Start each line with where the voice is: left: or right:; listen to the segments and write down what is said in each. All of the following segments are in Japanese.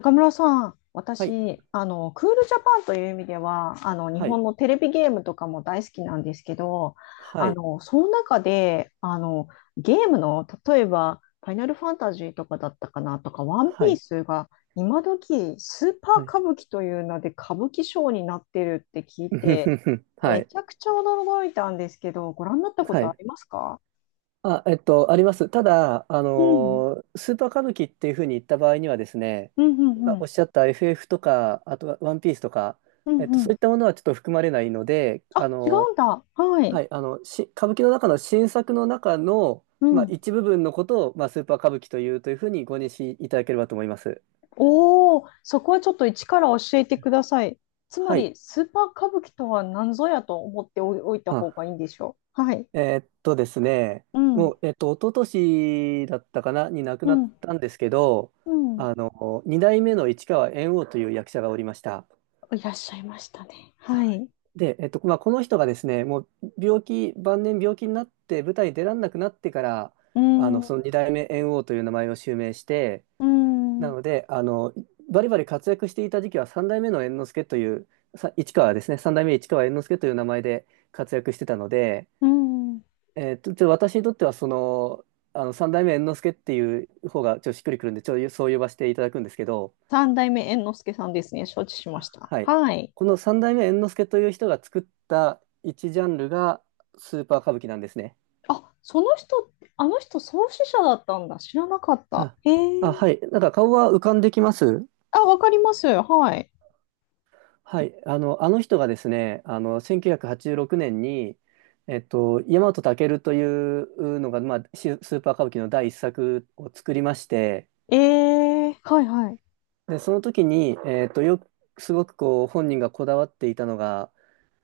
left: 中村さん、
right: はい、
left: 私、クールジャパンという意味では、日
right: はい、
left: 本のテレビゲームとかも大好きなんですけど、
right: はい、
left: その中で、ゲームの、例えば、ファイナルファンタジーとかだったかなとか、ワン
right: は
left: ピー
right: い、
left: スが、今時、スーパー
right: はい。
left: 歌舞伎という名で歌舞伎賞になってるって聞 い
right: うふ
left: て、
right: ふふは
left: め
right: い、
left: ちゃくちゃ驚いたんですけど、ご覧になったこ
right: は
left: とあ
right: い。
left: りますか？
right: あ、あります。ただ、
left: うん。
right: スーパー歌舞伎っていうふうに言った場合にはですね、
left: うんうん
right: 今
left: う
right: お
left: ん。
right: っしゃった FF とか、あとはワンピースとか、
left: うんう
right: そう
left: ん。
right: いったものはちょっと含まれないので、
left: あ、違うんだ。はい。
right: はい、歌舞伎の中の新作の中の、
left: う
right: まあ、
left: ん。
right: 一部分のことを、まあ、スーパー歌舞伎というふうにご認識いただければと思います。
left: おお、そこはちょっと一から教えてください。つま
right: はい。
left: り、スーパー歌舞伎とは何ぞやと思っておいた方がいい
right: あ
left: んでしょう。はい。
right: ですね、
left: う
right: も
left: ん、
right: う、一昨年だったかな、に亡く
left: う
right: なっ
left: ん、
right: たんですけど、
left: うん。
right: 二代目の市川猿翁という役者がおりました。
left: いらっしゃいましたね。は
right: はい。
left: い。
right: で、まあ、この人がですね、もう病気、晩年病気になって舞台に出られなくなってから、
left: うん、う
right: その二代目猿翁という名前を襲名して、
left: ん、
right: なので、バリバリ活躍していた時期は三代目の猿之助という、市川ですね、三代目市川猿之助という名前で活躍してたので、
left: うん。
right: 私にとっては、三代目猿之助っていう方が、ちょっとしっくりくるんで、そう呼ばせていただくんですけど、
left: 三代目猿之助さんですね。承知しました。
right: はい。
left: はい。
right: この三代目猿之助という人が作った一ジャンルが、スーパー歌舞伎なんですね。
left: あ、その人、あの人創始者だったんだ。知らなかった。
right: あ、
left: へ
right: あ、
left: え。
right: はい。なんか顔は浮かんできます。
left: あ、わかります。はい。
right: はい。あの人がですね、1986年に、大和健というのが、まあ、スーパー歌舞伎の第一作を作りまして、
left: ええ、はいはい。
right: で、その時に、よく、すごくこう、本人がこだわっていたのが、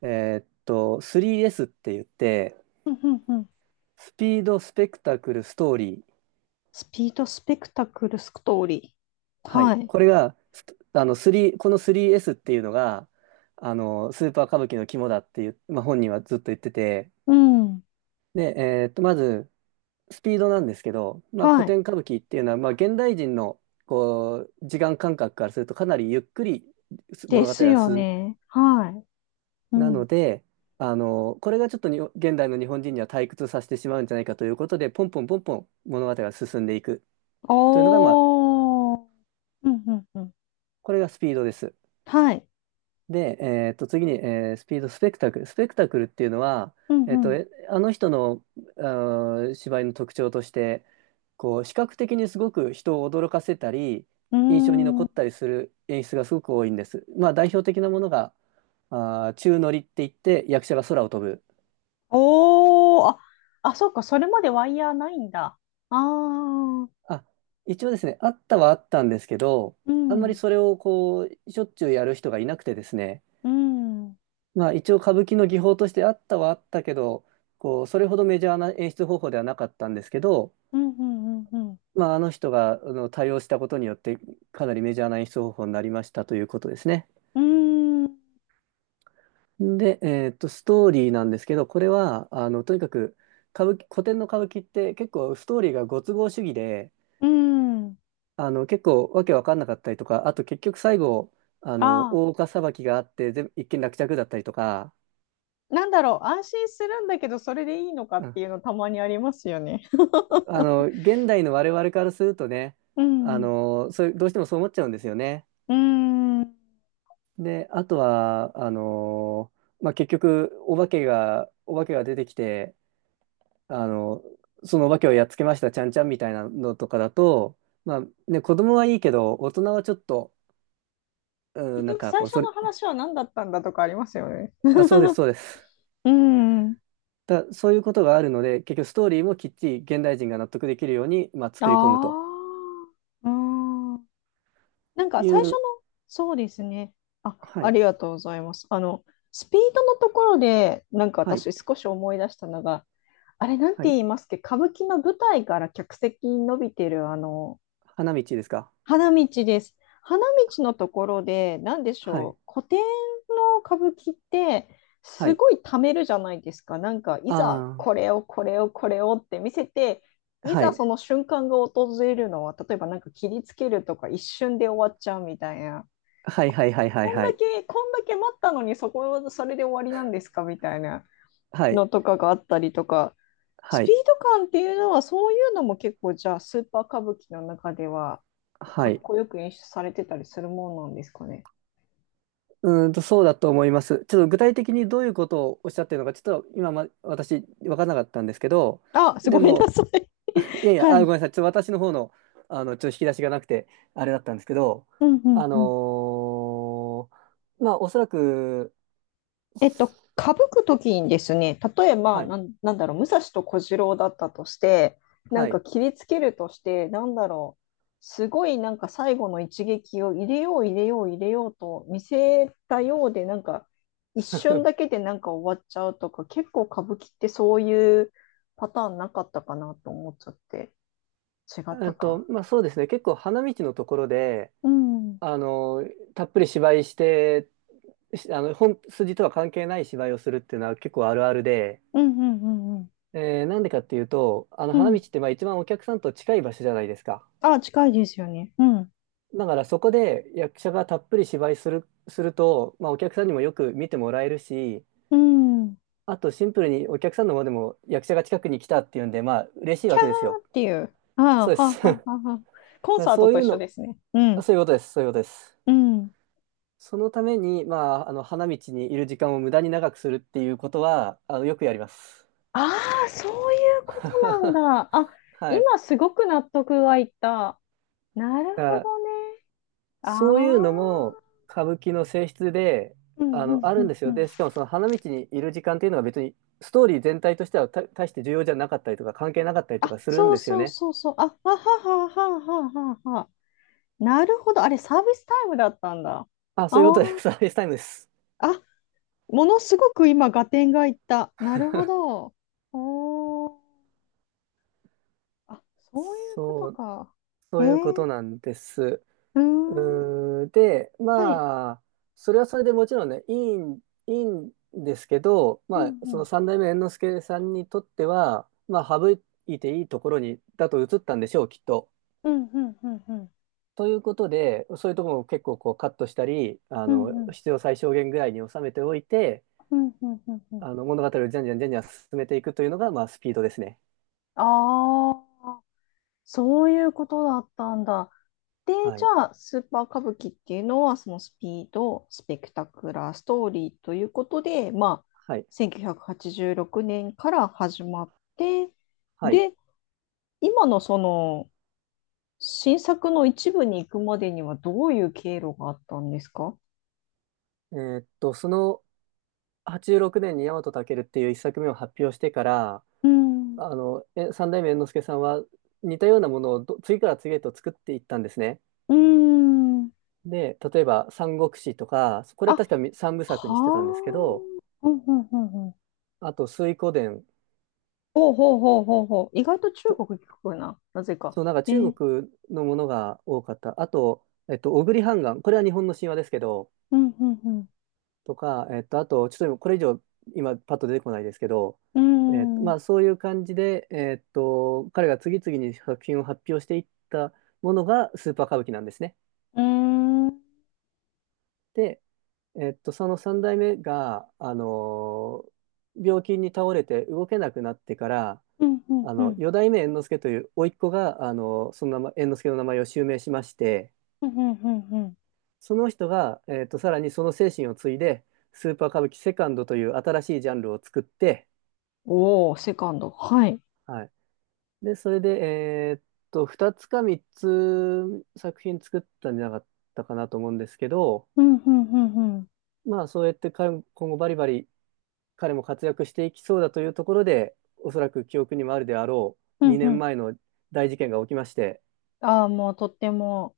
right: 3S って言って、
left: うんうんうん。
right: スピード、スペクタクル、ストーリー。
left: スピードスペクタクルストーリー。
right: は
left: は
right: い。
left: い。
right: これが、スあの、3、この 3S っていうのが、スーパー歌舞伎の肝だっていう、まあ、本人はずっと言ってて、
left: うん。
right: で、まず、スピードなんですけど、まあ、古
left: はい。
right: 典歌舞伎っていうのは、まあ、現代人の、こう、時間感覚からすると、かなりゆっくり
left: で
right: 物語
left: す
right: が
left: よね。はい。う
right: なの
left: ん。
right: で、これがちょっとに現代の日本人には退屈させてしまうんじゃないかということで、ポンポンポンポン物語が進んでいくというのが、まあ、
left: おー。うんうんうん。
right: これがスピードです。
left: はい。
right: で、次に、スピードスペクタクル。スペクタクルっていうのは、
left: うん
right: あの人の、芝居の特徴として、こう、視覚的にすごく人を驚かせたり、
left: う
right: 印象に
left: ん。うー
right: 残っ
left: ん。
right: たりする演出がすごく多いんです。まあ、代表的なものが、宙乗りって言って、役者が空を飛ぶ。
left: おー。あ、あ、そうか。それまでワイヤーないんだ。あー。
right: あ、一応ですね、あったはあったんですけど、
left: う
right: あんまり
left: ん。
right: それをこう、しょっちゅうやる人がいなくてですね、
left: うん。うん
right: まあ一応歌舞伎の技法としてあったはあったけど、こう、それほどメジャーな演出方法ではなかったんですけど、
left: うんうん
right: まああの人が対応したことによってかなりメジャーな演出方法になりましたということですね。
left: うん。うーん。
right: で、ストーリーなんですけど、これは、とにかく歌舞伎、古典の歌舞伎って結構ストーリーがご都合主義で、
left: うん。
right: 結構わけわかんなかったりとか、あと結局最後、
left: あ
right: 大岡裁きがあって、全部一件落着だったりとか、
left: ー。なんだろう。安心するんだけど、それでいいのか
right: う
left: って
right: ん、
left: いうのたまにありますよね。
right: 現代の我々からするとね、
left: うん。
right: そういう、どうしてもそう思っちゃうんですよね。
left: うーん。
right: で、あとは、まあ、結局、お化けが出てきて、あの、そのお化けをやっつけました、ちゃんちゃんみたいなのとかだと、まあ、ね、子供はいいけど、大人はちょっと、うん、
left: 結
right: なん
left: 局
right: か
left: 最
right: こう、
left: 初
right: それ、
left: の話は何だったんだとかありますよね。
right: あ、そうです、そうです。
left: うん。
right: そういうことがあるので、結局ストーリーもきっちり現代人が納得できるように、まあ、作り込む
left: あ
right: と
left: あ。うん。なんか
right: い
left: 最初の、
right: う、
left: そうですね。あ、
right: は
left: あ
right: い、
left: りがとうございます。スピードのところで、なんか
right: はい、
left: 私少し思い出したのが、あれなん
right: は
left: て
right: い。
left: 言いますっけ、歌舞伎の舞台から客席に伸びてる、
right: 花道ですか？
left: 花道です。花道のところで、なんでし
right: はい、
left: ょう、古典の歌舞伎って、
right: は
left: す
right: い。
left: ごい貯めるじゃないですか。なんか、いざ、
right: あ
left: これを、これを、これをって見せて、
right: あ、
left: い
right: は
left: ざ
right: い、
left: その瞬間が訪れるのは、例えばなんか切りつけるとか、一瞬で終わっちゃうみたいな。
right: はい、はい、はい、はい、
left: こん
right: は
left: だ
right: い、
left: け、こんだけ待ったのに、それで終わりなんですかみたいな
right: はい、
left: のとかがあったりとか、ス
right: は
left: ピー
right: い、
left: ド感っていうのは、そういうのも結構、じゃあ、スーパー歌舞伎の中では、
right: は
left: かっ
right: い。
left: こよく演出されてたりするもんなんですかね？
right: そうだと思います。ちょっと具体的にどういうことをおっしゃってるのか、ちょっと今、私、分からなかったんですけど、
left: あ、すご
right: で
left: めんな
right: も、
left: さい。
right: いやいや、あ、
left: は
right: ご
left: い。
right: めんなさい。ちょっと私の方の、ちょっと引き出しがなくて、あれだったんですけど、
left: うんうん
right: あの
left: うん。
right: まあ、おそらく、
left: 歌舞くときにですね、例えば、
right: はい、
left: なんだろう、武蔵と小次郎だったとして、なん
right: は
left: か
right: い。
left: 切りつけるとして、なんだろう、すごいなんか最後の一撃を入れよう入れよう入れようと見せたようで、なんか一瞬 だけでなんか終わっちゃうとか、結構歌舞伎ってそういうパターンなかったかなと思っちゃって、違ったか。
right: まあ、そうですね。結構花道のところで、
left: うん。
right: たっぷり芝居して、しあの、本筋とは関係ない芝居をするっていうのは結構あるあるで、
left: うんうんうんうん。
right: なんでかっていうと、
left: う
right: 花道っ
left: ん。
right: てまあ一番お客さんと近い場所じゃないですか。
left: あ、近いですよね。うん。
right: だからそこで役者がたっぷり芝居する、すると、まあ、お客さんにもよく見てもらえるし、
left: うん。
right: あとシンプルにお客さんの方でも役者が近くに来たっていうんで、まあ嬉しい
left: キャ
right: わけですよ。
left: ーっていう。ああ、
right: そうで
left: は
right: す。
left: あ、
right: だ
left: は
right: か
left: あ、はあ。はあ。コン
right: ら
left: サート
right: そうい
left: と
right: う
left: 一緒
right: の、
left: ですね。うん。
right: そういうことです。そういうことです。
left: うん。
right: そのために、まあ、あの花道にいる時間を無駄に長くするっていうことは、よくやります。
left: ああ、そういうことなん だ。あ、
right: はい。
left: 今すごく納得がいった。なる
right: だか
left: ほ
right: ら
left: どね。あ
right: そういうのも
left: あ。
right: 歌舞伎の性質で、
left: うんうん
right: あ
left: う
right: るん
left: ん
right: です
left: う
right: よ。
left: ん。
right: で、しかもその花道にいる時間っていうのが別にストーリー全体としては大して重要じゃなかったりとか関係なかったりと
left: あ、
right: かするん
left: そう
right: ですよ
left: そう
right: ね。
left: そうそう。あ、ははははははは。なるほど。あれ、サービスタイムだったんだ。あ
right: あ、そういうことで
left: あ。
right: す。サービスタイムです。
left: あ。ものすごく今、合点がいった。なるほど。おー。あ、そういうこと
right: そう、
left: か。へ
right: そういうこ
left: え。
right: となんです。
left: うーん。
right: で、
left: はい。
right: まあ、それはそれでもちろんね、いいんですけど、
left: う
right: ま
left: ん
right: あ、そ
left: う
right: の
left: ん。
right: 三代目猿之助さんにとっては、まあ、省いていいところに、だと映ったんでしょう、きっと。
left: うんうんうんうん。
right: ということで、そういうところを結構こうカットしたり、
left: うんうん。
right: 必要最小限ぐらいに収めておいて、
left: うんうんうんうん。
right: 物語をじゃんじゃんじゃんじゃん進めていくというのが、まあ、スピードですね。
left: ああ、そういうことだったんだ。で、
right: は
left: じ
right: い。
left: ゃあ、スーパー歌舞伎っていうのは、そのスピード、スペクタクラー、ストーリーということで、まあ、
right: はい。
left: 1986年から始まって、
right: はい。
left: で、今のその新作の一部に行くまでにはどういう経路があったんですか？
right: その86年に大和健っていう一作目を発表してから、
left: うん。
right: 三代目猿之助さんは似たようなものを次から次へと作っていったんですね。
left: うん。ん。
right: で、例えば、三国志とか、こ
left: あ、
right: れは
left: は
right: 確か三部作
left: あ。
right: にしてたんですけど、
left: ほうんうんうん。
right: あと、水滸伝、
left: ほうほうほうほうほう。意外と中国聞くな。なぜか。
right: そう、なんか
left: え
right: 中
left: ー。
right: 国のものが多かった。あと、小栗半ンこれは日本の神話ですけど、
left: うんうん
right: とか、あと、ちょっと今これ以上、今、パッと出てこないですけど、
left: うん。うーん。
right: ま
left: う
right: あ、そういう感じで、彼が次々に作品を発表していったものがスーパー歌舞伎なんですね。
left: ーん。
right: で、その三代目が、病気に倒れて動けなくなってから、
left: うんうんうん。
right: 四代目猿之助という甥っ子が、その名前、猿之助の名前を襲名しまして、
left: うんうんうん。うん。
right: その人が、さらにその精神を継いで、スーパー歌舞伎セカンドという新しいジャンルを作って、
left: おお、セカンド。はい。
right: はい。で、それで、2つか3つ作品作ったんじゃなかったかなと思うんですけど、
left: うんうんうんうん。
right: まあ、そうやって彼も今後バリバリ彼も活躍していきそうだというところで、おそらく記憶にもあるであろ
left: う
right: う
left: ん
right: 2
left: うん。
right: 年前の大事件が起きまして、
left: ああ、もうとっても。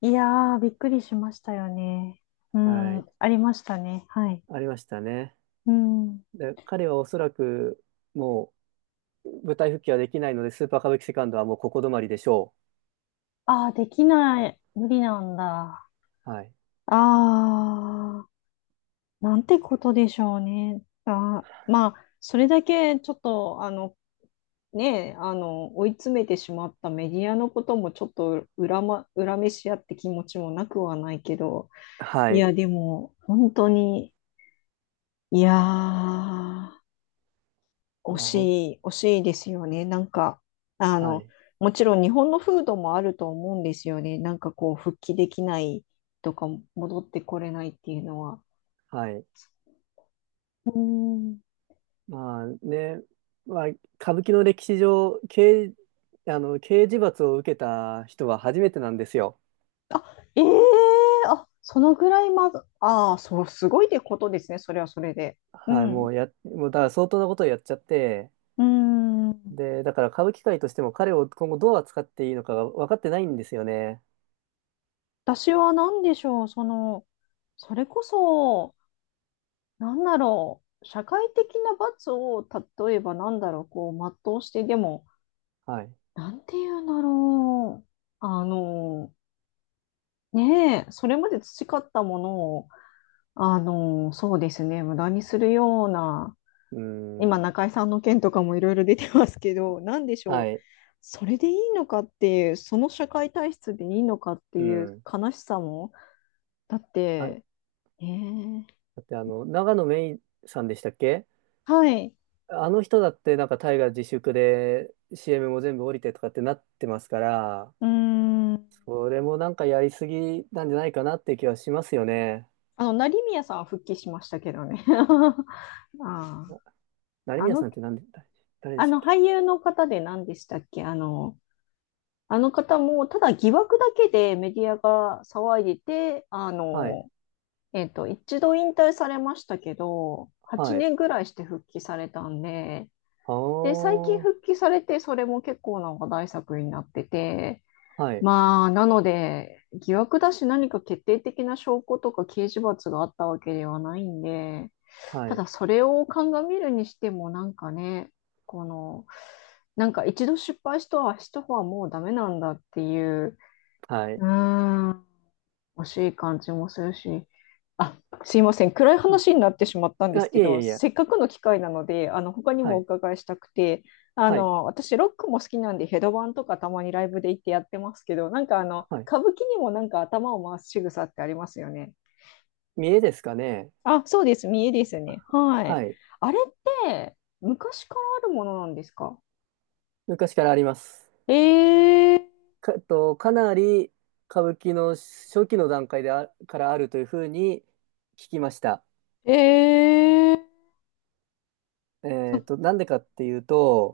left: いやー、びっくりしましたよね。う
right: は
left: ん。
right: い、
left: ありましたね。はい。
right: ありましたね。
left: うん。
right: で、彼はおそらくもう舞台復帰はできないので、スーパー歌舞伎セカンドはもうここ止まりでしょう。
left: ああ、できない。無理なんだ。
right: はい。
left: ああ、なんてことでしょうね。あー、まあ、それだけちょっと、ねえ、追い詰めてしまったメディアのこともちょっと恨めし合って気持ちもなくはないけど、
right: は
left: い
right: い。
left: や、でも、本当に、いやー、
right: い
left: 惜
right: や、
left: しい、惜しいですよね。なんか、あ
right: は
left: の、
right: い。
left: もちろん日本の風土もあると思うんですよね。なんかこう、復帰できないとか、戻ってこれないっていうのは。
right: はい。
left: うーん。
right: まあね、まあ、歌舞伎の歴史上、刑、あの、刑事罰を受けた人は初めてなんですよ。
left: あ、ええ、あ、そのぐらいまず、ああ、そう、すごいってことですね。それはそれで。う
right: はい。
left: ん。う
right: もうだから相当なことをやっちゃって、
left: ーん。
right: で、だから歌舞伎界としても彼を今後どう扱っていいのかが分かってないんですよね。
left: 私は何でしょう。その、それこそ、なんだろう。社会的な罰を、例えばなんだろう、こう、全うして、でも、
right: はい。
left: なんていうんだろう。あの、ねえ、それまで培ったものを、そうですね、無駄にするような、
right: うー
left: 今、
right: ん。
left: 中井さんの件とかもいろいろ出てますけど、なんでしょ
right: は
left: う。
right: い。
left: それでいいのかっていう、その社会体質でいいのかって
right: う
left: いう
right: ん。
left: 悲しさも、だっ
right: あ、だ
left: て、ね
right: って長野芽いさんでしたっけ？
left: え。はい。
right: あの人だってなんか大河自粛で CM も全部降りてとかってなってますから、
left: うーん。
right: それもなんかやりすぎなんじゃないかなっていう気はしますよね。
left: 成宮さんは復帰しましたけどね。あ
right: な成
left: あ、
right: 宮さんって誰で
left: あ
right: したっ
left: の
right: け？
left: 俳優の方で何でしたっけ？あの方も、ただ疑惑だけでメディアが騒いでて、
right: はい、
left: 一度引退されましたけど、8
right: はい。
left: 年ぐらいして復帰されたんで、
right: あ
left: で、最近
right: ー、
left: 復帰されて、それも結構な話題作になってて、
right: はい、
left: まあ、なので、疑惑だし何か決定的な証拠とか刑事罰があったわけではないんで、
right: は
left: た
right: い、
left: だそれを鑑みるにしてもなんかね、この、なんか一度失敗した人は、もうダメなんだっていう、
right: はい。
left: うーん、惜しい感じもするし、あ、すいません、暗い
right: は
left: 話に
right: い、
left: なってしまったんで
right: あ、
left: す
right: い
left: け
right: えい
left: ど、
right: えいえ、
left: せっかくの機会なので、他に
right: は
left: もお
right: い、
left: 伺いしたくて、
right: はい、
left: 私、ロックも好きなんで、ヘドバンとかたまにライブで行ってやってますけど、なんか
right: はい。
left: 歌舞伎にもなんか頭を回す仕草ってありますよね。
right: 見栄ですかね？
left: あ、そうです、見えですね。はい。
right: はい。
left: あれって昔からあるものなんですか？
right: 昔からあります。
left: えー、
right: か、えっと、かなり歌舞伎の初期の段階からあるというふうに聞きました。
left: えー、そ
right: なんでかっていう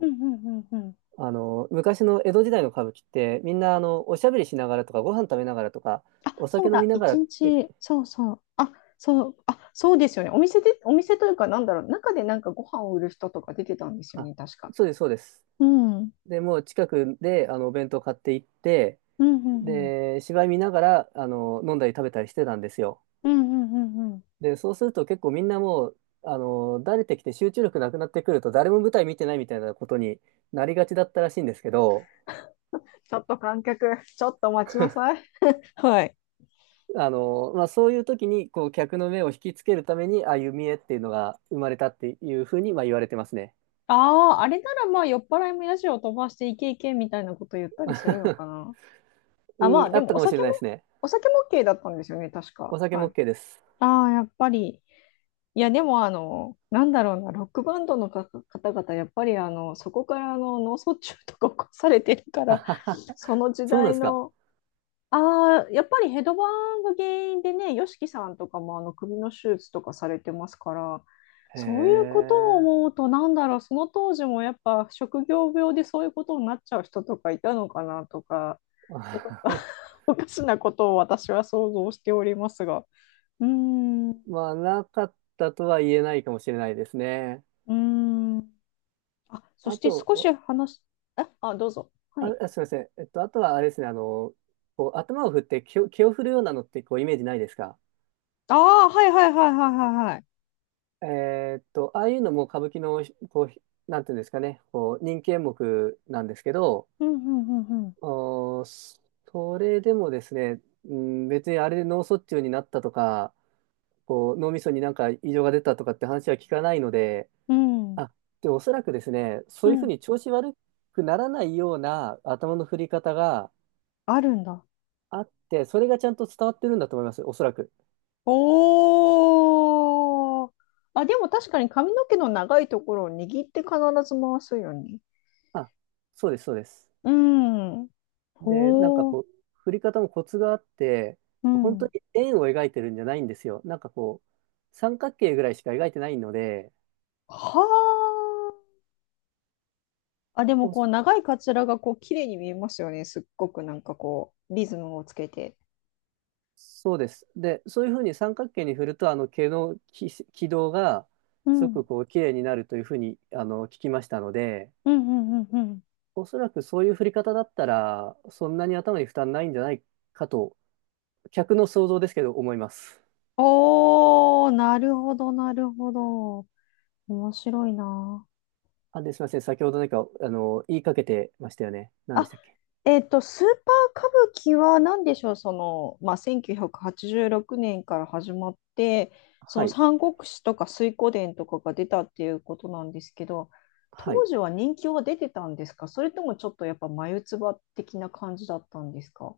left: うんうんうんうん。
right: 昔の江戸時代の歌舞伎って、みんな、おしゃべりしながらとか、ご飯食べながらとか、
left: あ、
right: お
left: そ
right: 酒
left: う
right: 飲
left: だ、
right: みながら
left: 一
right: って、
left: 日、そうそう、あ、そう、あ、そうですよね。お店で、お店というか、なんだろう、中でなんかご飯を売る人とか出てたんですよ
right: あ、
left: ね、確か。
right: そうです、そうです。
left: うん、うん、
right: で、もう近くで、お弁当買って行って、
left: うん、うん、
right: で、芝居見ながら、飲んだり食べたりしてたんですよ。
left: うん、うんうんうん。
right: で、そうすると結構みんなもう、慣れてきて集中力なくなってくると、誰も舞台見てないみたいなことになりがちだったらしいんですけど、
left: ちょっと観客、ちょっと待ちな さい。はい。
right: まあ、そういう時に、こう、客の目を引きつけるために、ああいう見栄っていうのが生まれたっていうふうに、まあ、言われてますね。
left: ああ、あれならまあ酔っ払いもヤジを飛ばしていけいけみたいなこと言ったりするのか な。
right: う
left: あ、ま
right: ん、
left: あ
right: あ
left: で
right: っ
left: も
right: た
left: お
right: かもしれ
left: 酒も、
right: ないですね。
left: お酒も OK だったんですよね、確か。
right: お酒
left: は
right: も
left: い。
right: OK です。
left: ああ、やっぱり。いや、でも、あの、なんだろうな、ロックバンドのか方々、やっぱり、あの、そこから脳卒中とか起こされてるから、その時
right: そうなんで
left: 代
right: すか。
left: の、やっぱりヘドバンが原因でね、YOSHIKI さんとかも首の手術とかされてますから、
right: へ
left: そういうことを
right: え。
left: 思うと、その当時もやっぱ職業病でそういうことになっちゃう人とかいたのかなとか、おか、おかしなことを私は想像しておりますが。うーん、う
right: まあ、なかったとは言えないかもしれないですね。
left: ーん。あ、そ
right: あ
left: して
right: と、
left: 少し
right: お
left: 話す、あ、どうぞ。は
right: あ、
left: い。
right: あすみません。あとはあれですね、こう、頭を振って気を振るようなのって、こう、イメージないですか？
left: ああ、はいはいはいはいはいはい。
right: ああいうのも歌舞伎の、こう、なんていうんですかね、こう、人気演目なんですけど、
left: うんうんうん
right: おーそそれでもですね、うん、別にあれで脳卒中になったとか、こう、脳みそになんか異常が出たとかって話は聞かないので、
left: うん。
right: あ、で、おそらくですね、そ
left: う
right: ういう
left: ん。
right: ふ
left: う
right: う
left: ん。
right: に調子悪くならないような頭の振り方が
left: あるんだ。
right: あって、それがちゃんと伝わってるんだと思います、おそらく。
left: おー。あ、でも確かに髪の毛の長いところを握って必ず回すよね。
right: あ、そうです、そうです。
left: うん。
right: で、なんか
left: おー。
right: こう、振り方もコツがあって、
left: う
right: 本当
left: ん。
right: に円を描いてるんじゃないんですよ。なんかこう、三角形ぐらいしか描いてないので、
left: はあ。あ、でも
right: お
left: こう長いカツラがこう綺麗に見えますよね。すっごくなんかこうリズムをつけて。
right: そうです。で、そういうふうに三角形に振ると、毛の軌道が、
left: う
right: すご
left: ん。
right: くこう、綺麗になるというふうに、聞きましたので、
left: うんうんうんうん。
right: おそらくそういう振り方だったら、そんなに頭に負担ないんじゃないかと、客の想像ですけど、思います。
left: おー、なるほど、なるほど。面白いな。
right: あ、で、すみません。先ほど何か、言いかけてましたよね。何でし
left: あ、
right: たっけ？
left: スーパー歌舞伎は何でしょう、その、まあ、1986年から始まって、そ
right: は
left: の
right: い。
left: 三国志とか水滸伝とかが出たっていうことなんですけど、
right: は
left: 当
right: い。
left: 時は人気は出てたんですか？それともちょっとやっぱ眉唾的な感じだったんですか？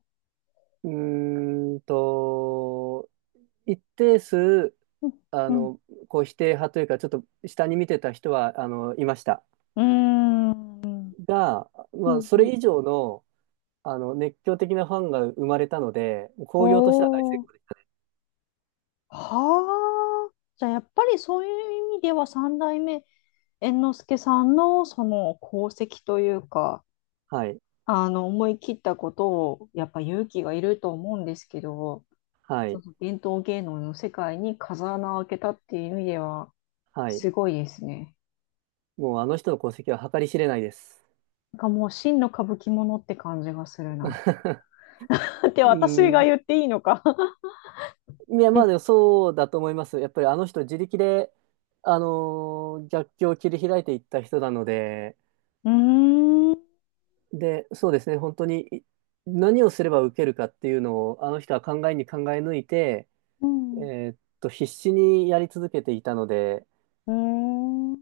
right: うーんと、一定数、
left: うん
right: あ
left: うん
right: の、こう否定派というか、ちょっと下に見てた人は、いました。
left: うーんうん
right: が、
left: う
right: まあ、それ
left: ん
right: 以上の、熱狂的なファンが生まれたので、
left: お
right: 興行としては大成
left: ー
right: 功です。
left: はあ。じゃあ、やっぱりそういう意味では三代目猿之助さんのその功績というか、
right: はい。
left: 思い切ったことをやっぱ勇気がいると思うんですけど、
right: は
left: その
right: い。
left: 伝統芸能の世界に風穴を開けたっていう意味では
right: はい。
left: すごいですね。
right: もうあの人の功績は計り知れないです。
left: なんかもう真の歌舞伎者って感じがするな。って
right: う
left: 私
right: ー
left: が
right: ん。
left: 言っていいのか。
right: いや、まあ、で
left: え、
right: もそうだと思います。やっぱりあの人自力で、逆境を切り開いていった人なので、
left: うーん、
right: で、そうですね、本当に何をすれば受けるかっていうのを、あの人は考えに考え抜いて、
left: うん、
right: 必死にやり続けていたので、
left: うーん、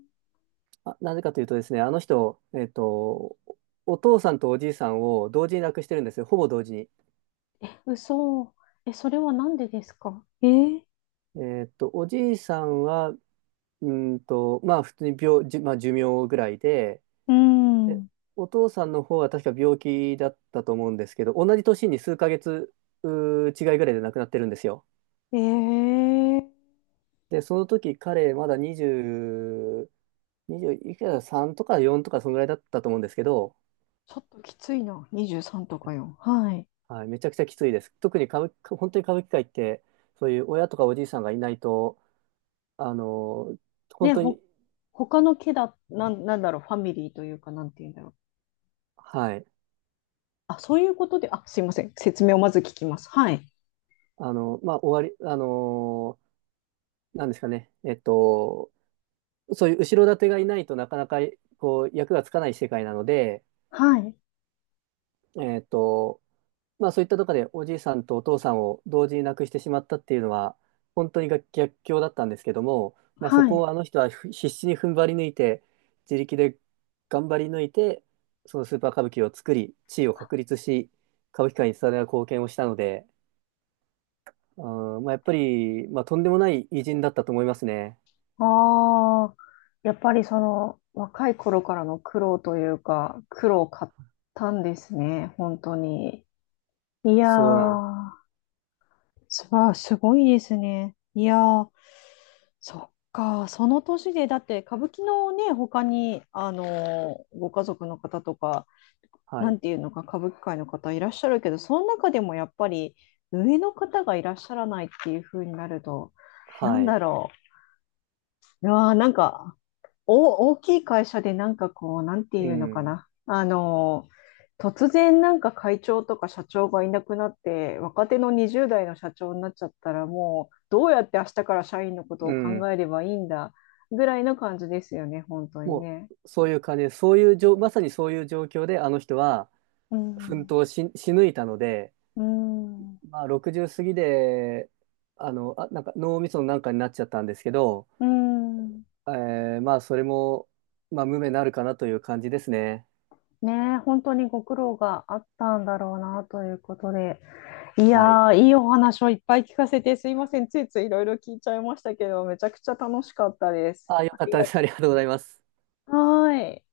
right: あ、なぜかというとですね、あの人、お父さんとおじいさんを同時に亡くしてるんですよ、ほぼ同時に。
left: 嘘。え、それはなんでですか？えー
right: おじいさんは、まあ、普通にまあ、寿命ぐらいで、
left: う
right: で
left: ん。
right: お父さんの方は確か病気だったと思うんですけど、同じ年に数ヶ月、違いぐらいで亡くなってるんですよ。
left: ええ、
right: で、その時彼、まだ20、20、にじゅういくら3とか4とか、そのぐらいだったと思うんですけど、
left: ちょっときついな。23とかよ。はい。
right: はい、めちゃくちゃきついです。特に歌舞伎、本当に歌舞伎界って、そういう親とかおじいさんがいないと、あの、本
left: ね、
right: 当
left: ほ、
right: に、
left: 他の家だ、なん、なんだろう、ファミリーというか、なんていうんだろう。
right: はい、
left: あ、そういうことで、あ、すいません。説明をまず聞きます。はい。
right: まあ、終わり、なんですかね、そういう後ろ盾がいないとなかなか、こう、役がつかない世界なので、
left: はい。
right: えっと、まあそういったとこでおじいさんとお父さんを同時に亡くしてしまったっていうのは本当にが逆境だったんですけども、まあ、そ
left: は
right: こ
left: い。
right: をあの人は必死に踏ん張り抜いて自力で頑張り抜いてそのスーパー歌舞伎を作り地位を確立し歌舞伎界に伝わる貢献をしたので、うんまあ、やっぱり、まあ、とんでもない偉人だったと思いますね。
left: ああ、やっぱりその、若い頃からの苦労というか、苦労を買ったんですね。本当に。いや
right: そうなん、
left: ー、すわあ、すごいですね。いやー、そっか、その年で、だって歌舞伎のね、他に、ご家族の方とか、
right: は
left: な
right: い、
left: んていうのか、歌舞伎界の方いらっしゃるけど、その中でもやっぱり上の方がいらっしゃらないっていう風になると、な
right: は
left: ん
right: い、
left: だろう。いやーなんか、大きい会社でなんかこう、なんて
right: う
left: いうのか
right: ん、
left: な。突然なんか会長とか社長がいなくなって、若手の20代の社長になっちゃったら、もうどうやって明日から社員のこと
right: う
left: を考
right: ん、
left: えればいいんだぐらいな感じですよね、本当に
right: も
left: ね。
right: うそういう感じでそういう状まさにそういう状況であの人は
left: う
right: 奮
left: ん、
right: 闘し抜いたので、
left: うん、
right: まあ、60過ぎで、なんか脳みそのなんかになっちゃったんですけど、
left: うん。
right: まあ、それも、まあ、無名になるかなという感じですね。
left: ねえ、本当にご苦労があったんだろうなということで。い
right: はい。
left: やー、いいお話をいっぱい聞かせてすいません。ついついいろいろ聞いちゃいましたけど、めちゃくちゃ楽しかったです。
right: あ、よ
left: あ
right: かっ
left: り
right: たで
left: がと
right: す。ありがとうございます。
left: う。はーい。